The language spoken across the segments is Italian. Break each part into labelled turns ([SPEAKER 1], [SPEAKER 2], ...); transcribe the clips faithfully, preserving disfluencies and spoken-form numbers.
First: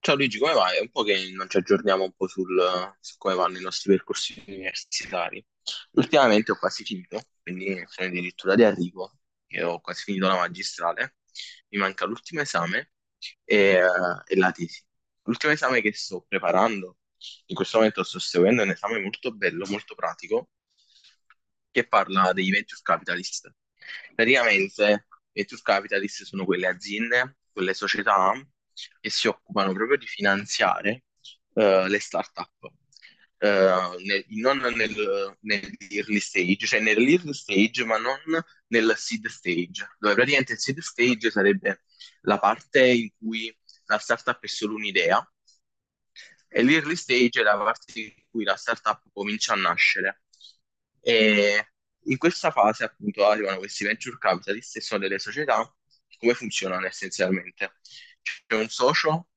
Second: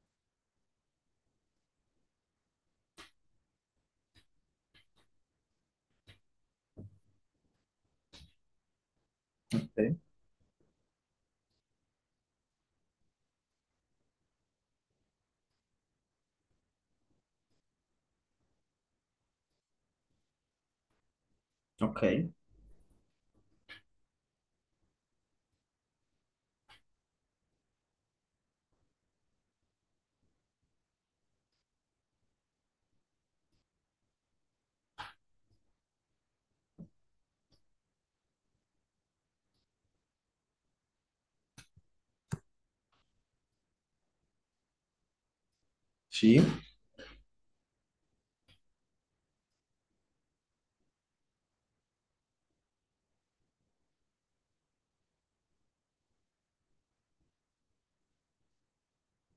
[SPEAKER 1] Ciao Luigi, come vai? È un po' che non ci aggiorniamo un po' sul, su come vanno i nostri percorsi universitari. Ultimamente ho quasi finito, quindi sono addirittura di arrivo. Io ho
[SPEAKER 2] Sì.
[SPEAKER 1] quasi finito la magistrale, mi manca l'ultimo esame e, eh, e la tesi. L'ultimo esame che sto preparando in questo momento sto seguendo un esame molto bello, molto pratico, che
[SPEAKER 2] Ok,
[SPEAKER 1] parla dei venture capitalist. Praticamente, i venture capitalist sono quelle aziende, quelle società che si occupano proprio di finanziare eh, le start-up. Eh, nel- non nel, nell'early stage, cioè nell'early stage, ma non nel seed stage, dove praticamente il seed stage sarebbe la parte in cui la startup è solo un'idea
[SPEAKER 2] sì,
[SPEAKER 1] e l'early stage è la parte in cui la startup comincia a nascere. E in questa fase, appunto, arrivano questi venture capitalist e sono delle società. Come funzionano essenzialmente? C'è un socio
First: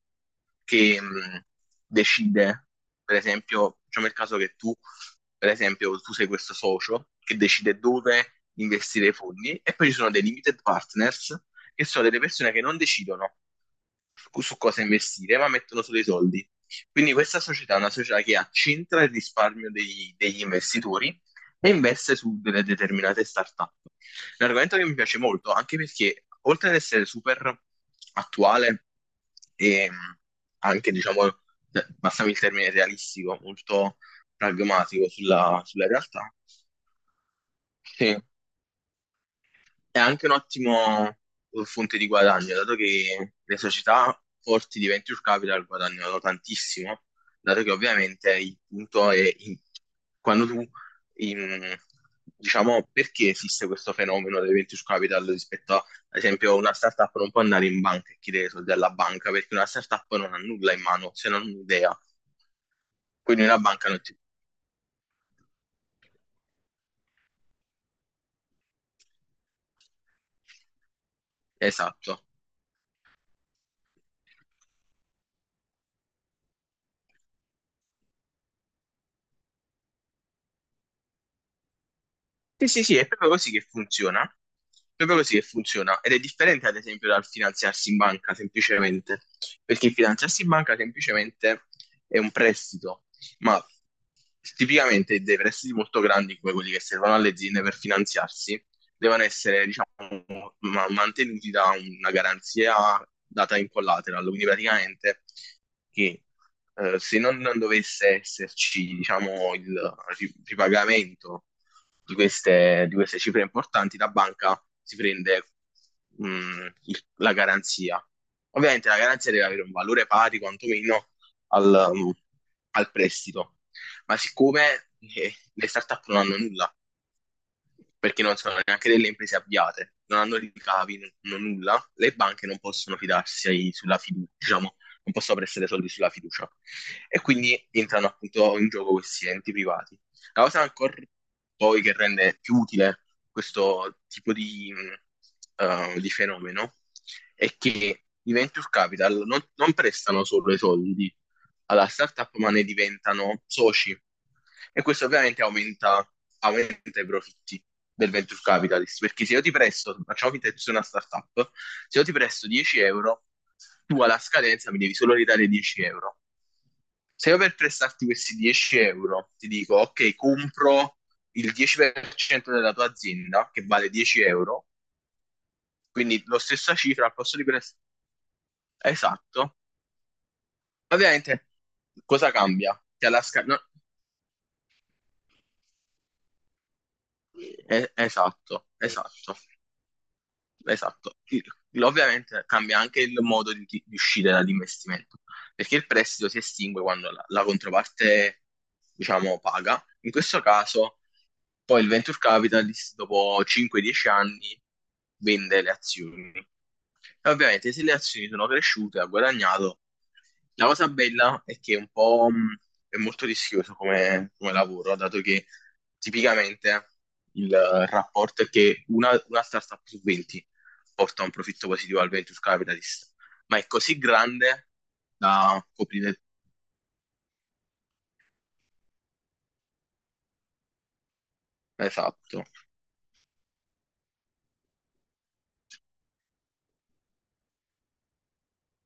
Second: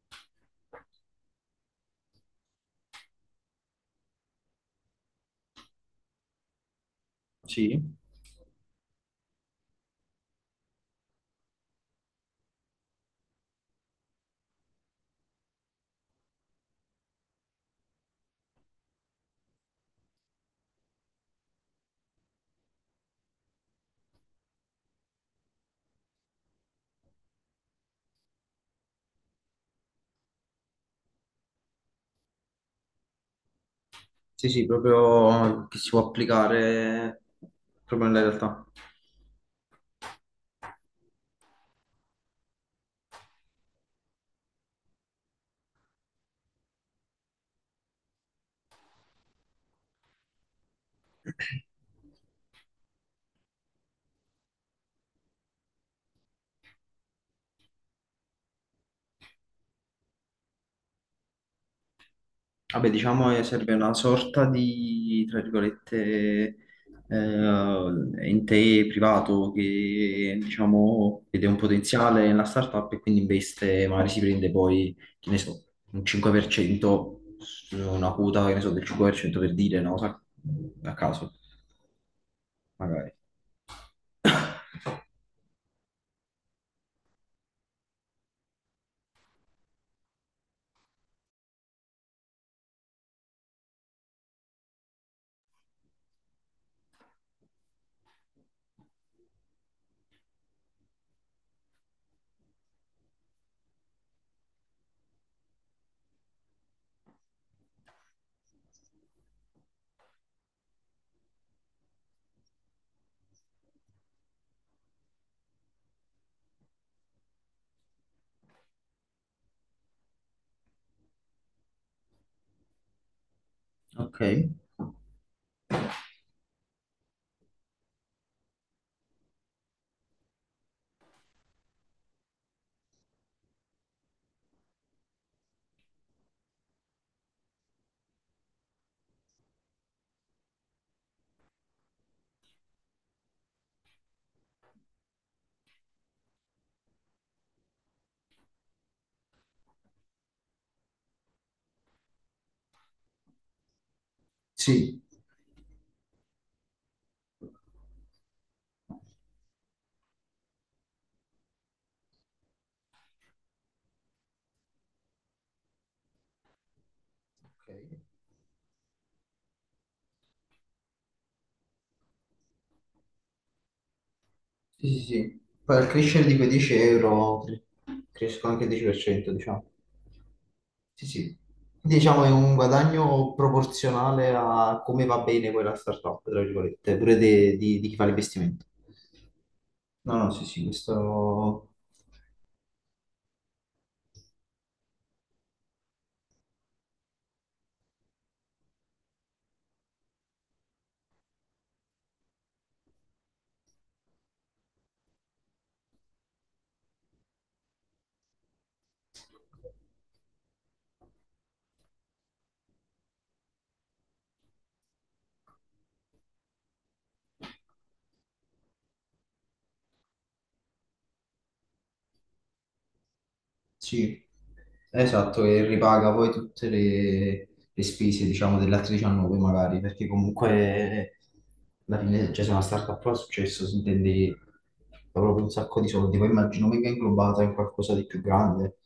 [SPEAKER 1] che mh, decide, per esempio, facciamo il caso che tu, per esempio, tu sei questo socio che
[SPEAKER 2] sì,
[SPEAKER 1] decide dove investire i fondi e poi ci sono dei limited partners che sono delle persone che non decidono su su cosa investire, ma mettono solo i soldi. Quindi questa società è una società che accentra il risparmio degli, degli investitori e investe su delle determinate startup. Un argomento che mi piace molto, anche perché oltre ad essere super attuale e mh, anche, diciamo, eh, passami il termine realistico, molto
[SPEAKER 2] sì, sì,
[SPEAKER 1] pragmatico sulla,
[SPEAKER 2] proprio che
[SPEAKER 1] sulla
[SPEAKER 2] si può
[SPEAKER 1] realtà,
[SPEAKER 2] applicare proprio
[SPEAKER 1] sì
[SPEAKER 2] nella realtà.
[SPEAKER 1] è anche un ottimo uh, fonte di guadagno, dato che le società forti di venture capital guadagnano tantissimo, dato che ovviamente il punto è in- quando tu, in- diciamo, perché esiste questo fenomeno del venture capital rispetto a, ad esempio, una startup non può andare in banca e chiedere soldi alla banca, perché una startup non ha nulla in mano, se non un'idea,
[SPEAKER 2] Vabbè, diciamo che
[SPEAKER 1] quindi una
[SPEAKER 2] serve
[SPEAKER 1] banca
[SPEAKER 2] una
[SPEAKER 1] non ti...
[SPEAKER 2] sorta di, tra virgolette, eh, ente privato che, diciamo, vede un
[SPEAKER 1] Esatto.
[SPEAKER 2] potenziale nella startup e quindi investe, magari si prende poi, che ne so, un cinque per cento, su una quota, che ne so, del cinque per cento per cento per dire, no? Sa- A caso,
[SPEAKER 1] Sì, sì, sì, è
[SPEAKER 2] magari.
[SPEAKER 1] proprio così che funziona. È proprio così che funziona. Ed è differente, ad esempio, dal finanziarsi in banca, semplicemente. Perché il finanziarsi in banca, semplicemente, è un prestito. Ma tipicamente dei prestiti molto grandi, come quelli che servono alle aziende per finanziarsi, devono essere, diciamo, ma- mantenuti da una garanzia data in collateral. Quindi praticamente che eh, se non, non dovesse esserci, diciamo, il ripagamento di queste, di queste cifre importanti, la banca si prende mh, il- la garanzia. Ovviamente la garanzia deve avere un valore pari quantomeno al, um, al prestito, ma
[SPEAKER 2] Ok,
[SPEAKER 1] siccome eh, le startup non hanno nulla, perché non sono neanche delle imprese avviate, non hanno ricavi, non hanno nulla, le banche non possono fidarsi sulla fiducia, diciamo, non possono prestare soldi sulla fiducia. E quindi entrano appunto in gioco questi enti privati. La cosa ancora poi che rende più utile questo tipo di, mh, eh, di fenomeno è che i venture capital non, non prestano solo i soldi alla startup, ma ne diventano soci. E
[SPEAKER 2] sì.
[SPEAKER 1] questo ovviamente aumenta, aumenta i profitti del venture capitalist, perché se io ti presto, facciamo finta che tu sia una startup, se io ti presto dieci euro, tu alla scadenza mi devi solo ridare dieci euro. Se io per
[SPEAKER 2] Ok.
[SPEAKER 1] prestarti questi dieci euro ti dico, ok, compro il dieci per cento della tua azienda, che vale dieci euro,
[SPEAKER 2] Sì, sì, sì. Poi al
[SPEAKER 1] quindi
[SPEAKER 2] crescere di
[SPEAKER 1] la
[SPEAKER 2] quei 10
[SPEAKER 1] stessa cifra al posto
[SPEAKER 2] euro
[SPEAKER 1] di
[SPEAKER 2] cre-
[SPEAKER 1] prestare.
[SPEAKER 2] crescono anche il dieci per cento,
[SPEAKER 1] Esatto.
[SPEAKER 2] diciamo. Sì, sì.
[SPEAKER 1] Ovviamente,
[SPEAKER 2] Quindi, diciamo è
[SPEAKER 1] cosa
[SPEAKER 2] un
[SPEAKER 1] cambia? Che alla
[SPEAKER 2] guadagno
[SPEAKER 1] sca- no,
[SPEAKER 2] proporzionale a come va bene quella startup, tra virgolette, pure de- di, di
[SPEAKER 1] eh,
[SPEAKER 2] chi fa l'investimento.
[SPEAKER 1] esatto, esatto,
[SPEAKER 2] No, no, sì, sì,
[SPEAKER 1] esatto. Il-
[SPEAKER 2] questo.
[SPEAKER 1] Ovviamente cambia anche il modo di, di uscire dall'investimento, perché il prestito si estingue quando la, la controparte, diciamo, paga. In questo caso, poi il venture capitalist, dopo cinque dieci anni, vende le azioni. E ovviamente se le azioni sono cresciute, ha guadagnato. La cosa bella è che è un po' mh, è molto rischioso come, come lavoro, dato che tipicamente il eh, rapporto è che una, una startup su venti porta un profitto positivo al venture capitalist, ma è così
[SPEAKER 2] Sì,
[SPEAKER 1] grande
[SPEAKER 2] esatto, e
[SPEAKER 1] da
[SPEAKER 2] ripaga
[SPEAKER 1] coprire.
[SPEAKER 2] poi tutte le, le spese, diciamo, delle altre diciannove magari, perché comunque alla fine, cioè,
[SPEAKER 1] Esatto.
[SPEAKER 2] se una startup fa successo si intende proprio un sacco di soldi, poi immagino venga inglobata in qualcosa di più grande,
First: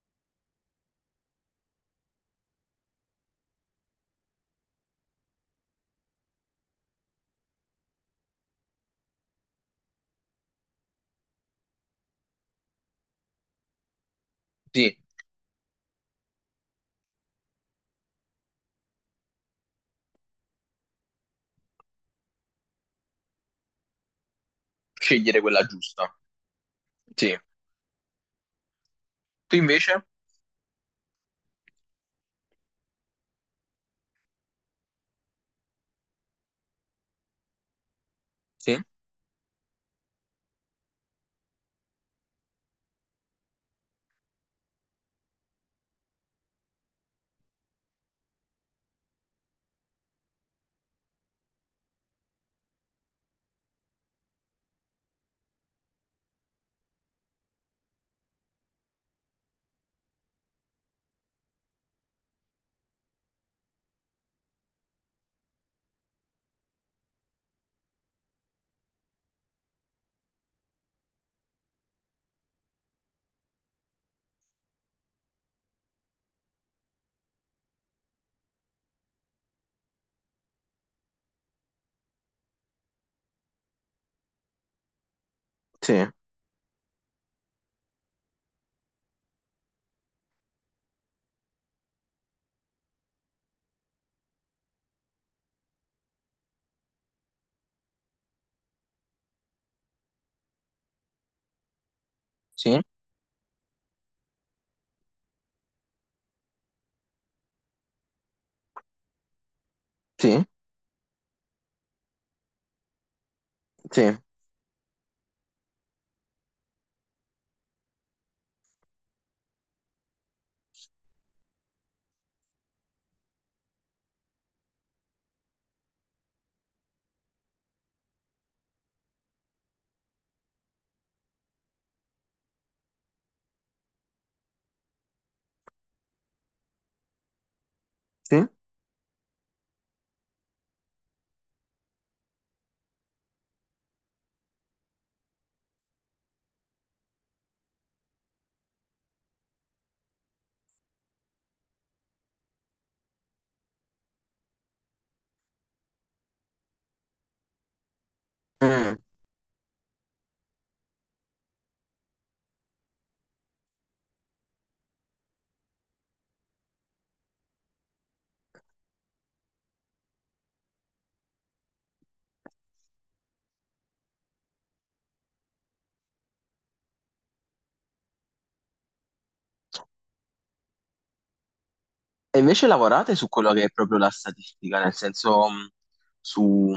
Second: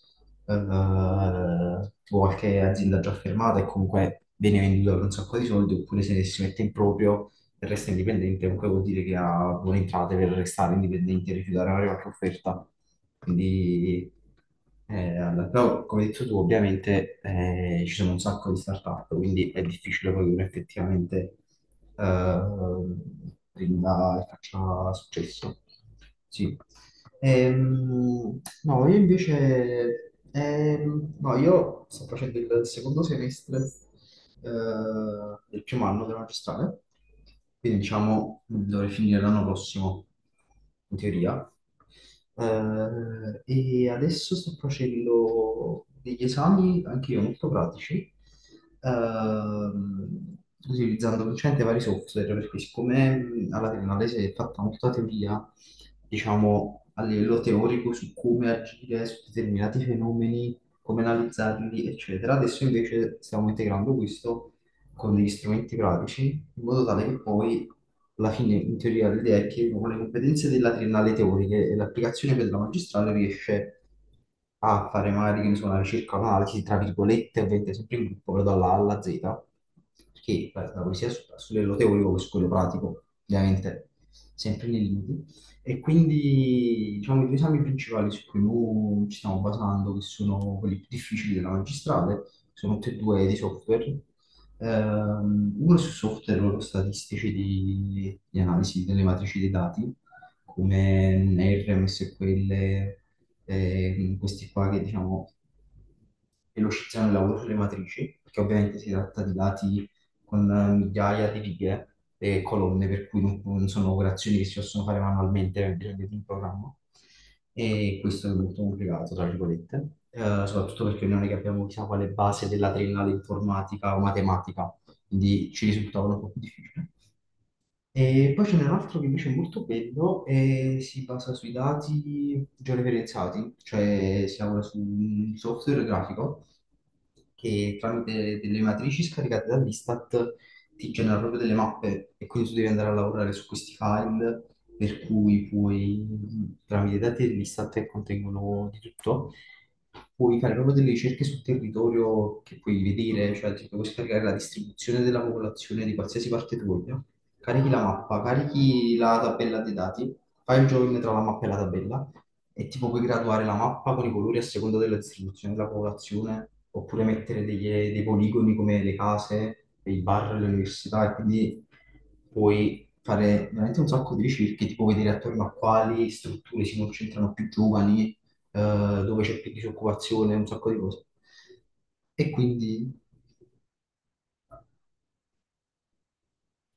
[SPEAKER 2] eh, tipo qualche azienda già fermata e comunque viene venduta per un sacco di soldi, oppure se si mette in proprio e resta indipendente, comunque vuol dire che ha buone entrate per restare indipendente e rifiutare magari qualche offerta. Quindi,
[SPEAKER 1] Sì,
[SPEAKER 2] eh, allora, però, come hai detto tu, ovviamente eh, ci sono un sacco di start-up, quindi è difficile poi che uno effettivamente eh, prenda e faccia
[SPEAKER 1] scegliere
[SPEAKER 2] successo.
[SPEAKER 1] quella giusta.
[SPEAKER 2] Sì.
[SPEAKER 1] Sì.
[SPEAKER 2] Ehm, no, io
[SPEAKER 1] Tu invece?
[SPEAKER 2] invece, ehm, no, io sto facendo il secondo semestre eh, del primo anno della magistrale, quindi diciamo
[SPEAKER 1] Sì,
[SPEAKER 2] dovrei finire l'anno prossimo, in teoria. Eh, e adesso sto facendo degli esami, anche io molto pratici, ehm, utilizzando principalmente vari software, perché siccome mh, alla triennale si è fatta molta teoria, diciamo a livello teorico su come agire su determinati fenomeni, come analizzarli, eccetera, adesso invece stiamo integrando questo con degli strumenti pratici, in modo tale che poi, alla fine, in teoria, l'idea è che uno con le competenze della triennale teoriche e l'applicazione per la magistrale riesce a fare magari, che ne so, una ricerca, un'analisi, tra virgolette, ovviamente sempre in gruppo, però dalla A alla Z, perché la la poesia è su, su livello teorico che su quello pratico, ovviamente, sempre nei limiti. E
[SPEAKER 1] sì,
[SPEAKER 2] quindi, diciamo, i due esami principali su cui noi ci stiamo basando, che sono quelli più difficili della magistrale, sono tutti e due di software. Ehm, uno su software loro statistici di, di analisi delle matrici dei dati, come R, M S Q L,
[SPEAKER 1] sì,
[SPEAKER 2] ehm, questi qua che diciamo velocizzano il lavoro sulle matrici, perché ovviamente si tratta di dati
[SPEAKER 1] sì,
[SPEAKER 2] con eh, migliaia di righe e colonne, per cui non, non sono
[SPEAKER 1] sì.
[SPEAKER 2] operazioni che si possono fare manualmente, hai bisogno di un programma. E questo è molto complicato, tra virgolette, eh, soprattutto perché noi non è che abbiamo chissà quale base della triennale informatica o matematica, quindi ci risultava un po' più difficile. E poi ce n'è un altro che invece è molto bello e si basa sui dati georeferenziati, cioè si lavora su un software grafico che tramite
[SPEAKER 1] Sì.
[SPEAKER 2] delle matrici scaricate dall'Istat ti genera proprio delle mappe e quindi tu devi andare a lavorare su questi file, per cui puoi, tramite i dati dell'Istat che contengono di tutto, puoi fare proprio delle ricerche sul territorio che puoi vedere, cioè ti puoi scaricare la distribuzione della popolazione di qualsiasi parte tu voglia. Carichi la mappa, carichi
[SPEAKER 1] Mm.
[SPEAKER 2] la tabella dei dati, fai il join tra la mappa e la tabella e tipo puoi graduare la mappa con i colori a seconda della distribuzione della popolazione, oppure mettere degli- dei poligoni come le case, i bar, le università, e quindi puoi fare veramente un sacco di ricerche, tipo vedere attorno a quali strutture si concentrano più giovani, eh, dove c'è più disoccupazione, un sacco di cose. E
[SPEAKER 1] E invece
[SPEAKER 2] quindi,
[SPEAKER 1] lavorate su quello che è proprio la statistica, nel senso mh, su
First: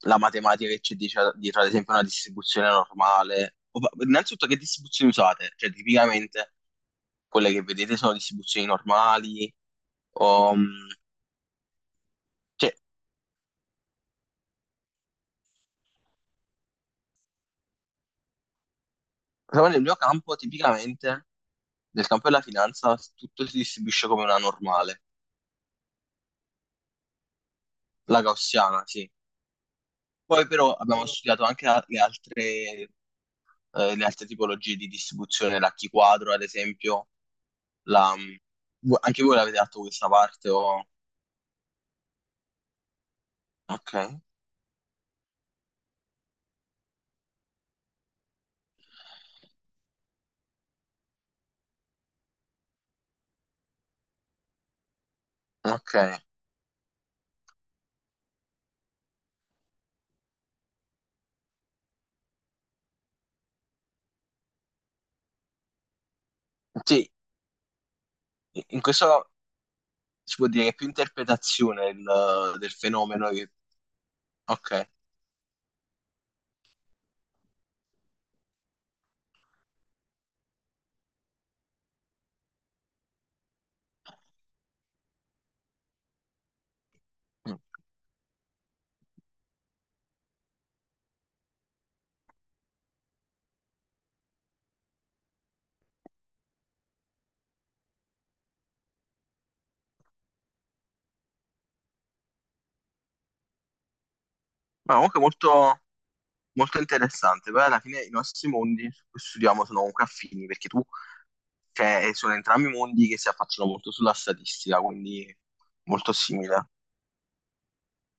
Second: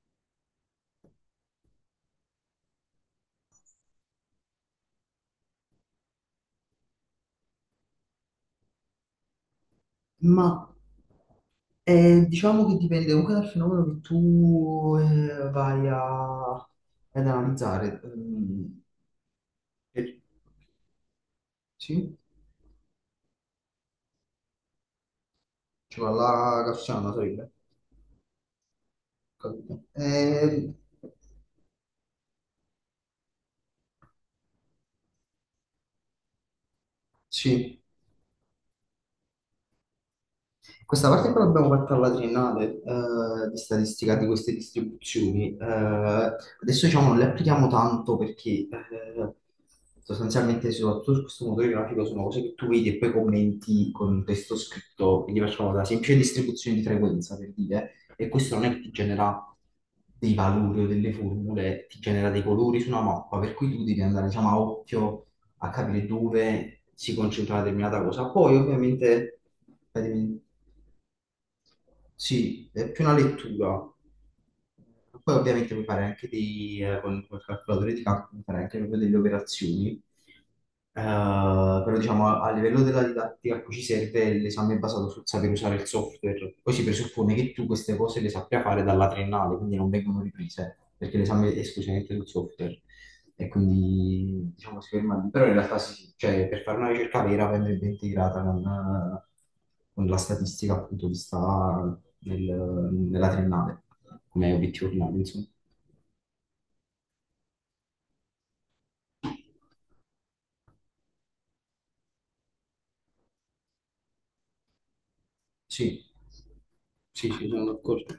[SPEAKER 1] la matematica che c'è dice- dietro, ad esempio, una distribuzione normale. O fa- Innanzitutto, che distribuzioni usate? Cioè, tipicamente quelle che vedete sono distribuzioni normali,
[SPEAKER 2] ma
[SPEAKER 1] o, mh,
[SPEAKER 2] Eh, diciamo
[SPEAKER 1] cioè,
[SPEAKER 2] che dipende comunque dal fenomeno che tu eh, vai a- ad analizzare. Mm,
[SPEAKER 1] però nel mio
[SPEAKER 2] e-
[SPEAKER 1] campo, tipicamente, nel
[SPEAKER 2] sì,
[SPEAKER 1] campo della finanza, tutto si distribuisce come una normale,
[SPEAKER 2] ci va la Cassiano, sarebbe.
[SPEAKER 1] la gaussiana, sì.
[SPEAKER 2] Capito?
[SPEAKER 1] Poi
[SPEAKER 2] Eh,
[SPEAKER 1] però abbiamo studiato anche a- le altre eh, le altre tipologie di distribuzione, la key quadro, ad esempio,
[SPEAKER 2] sì.
[SPEAKER 1] la, mm, vu- anche voi l'avete fatto questa parte o...
[SPEAKER 2] Questa parte che l'abbiamo fatta alla triennale, eh, di
[SPEAKER 1] Ok,
[SPEAKER 2] statistica di queste distribuzioni, eh, adesso diciamo non le applichiamo tanto perché eh, sostanzialmente soprattutto su questo motore grafico sono cose che tu vedi e poi commenti con un testo scritto, quindi facciamo la
[SPEAKER 1] ok.
[SPEAKER 2] semplice distribuzione di frequenza per dire, e questo non è che ti genera dei valori o delle formule, ti genera dei colori su una mappa, per cui tu devi andare diciamo a occhio a capire dove
[SPEAKER 1] Sì,
[SPEAKER 2] si concentra una determinata cosa. Poi
[SPEAKER 1] in questo
[SPEAKER 2] ovviamente.
[SPEAKER 1] si può dire che è più interpretazione il-
[SPEAKER 2] Sì,
[SPEAKER 1] del
[SPEAKER 2] è più una
[SPEAKER 1] fenomeno. che-
[SPEAKER 2] lettura.
[SPEAKER 1] Ok.
[SPEAKER 2] Poi ovviamente mi fare anche dei, eh, con col calcolatore di calcolo, mi fare anche proprio delle operazioni. Eh, però diciamo a, a livello della didattica a cui ci serve l'esame è basato sul saper usare il software. Poi si presuppone che
[SPEAKER 1] Mm.
[SPEAKER 2] tu queste cose le sappia fare dalla triennale, quindi non vengono riprese, perché l'esame è esclusivamente sul software. E quindi diciamo si ferma lì. Però in realtà sì, sì. Cioè, per fare una ricerca vera andrebbe integrata con, con la statistica appunto che sta nel- nella triennale, come obiettivo
[SPEAKER 1] Ma
[SPEAKER 2] finale,
[SPEAKER 1] comunque
[SPEAKER 2] insomma.
[SPEAKER 1] molto, molto interessante, poi alla fine i nostri mondi su cui studiamo sono comunque affini, perché tu, cioè, sono entrambi mondi che si affacciano molto sulla statistica, quindi
[SPEAKER 2] Sì,
[SPEAKER 1] molto simile.
[SPEAKER 2] sì, sì, sono d'accordo.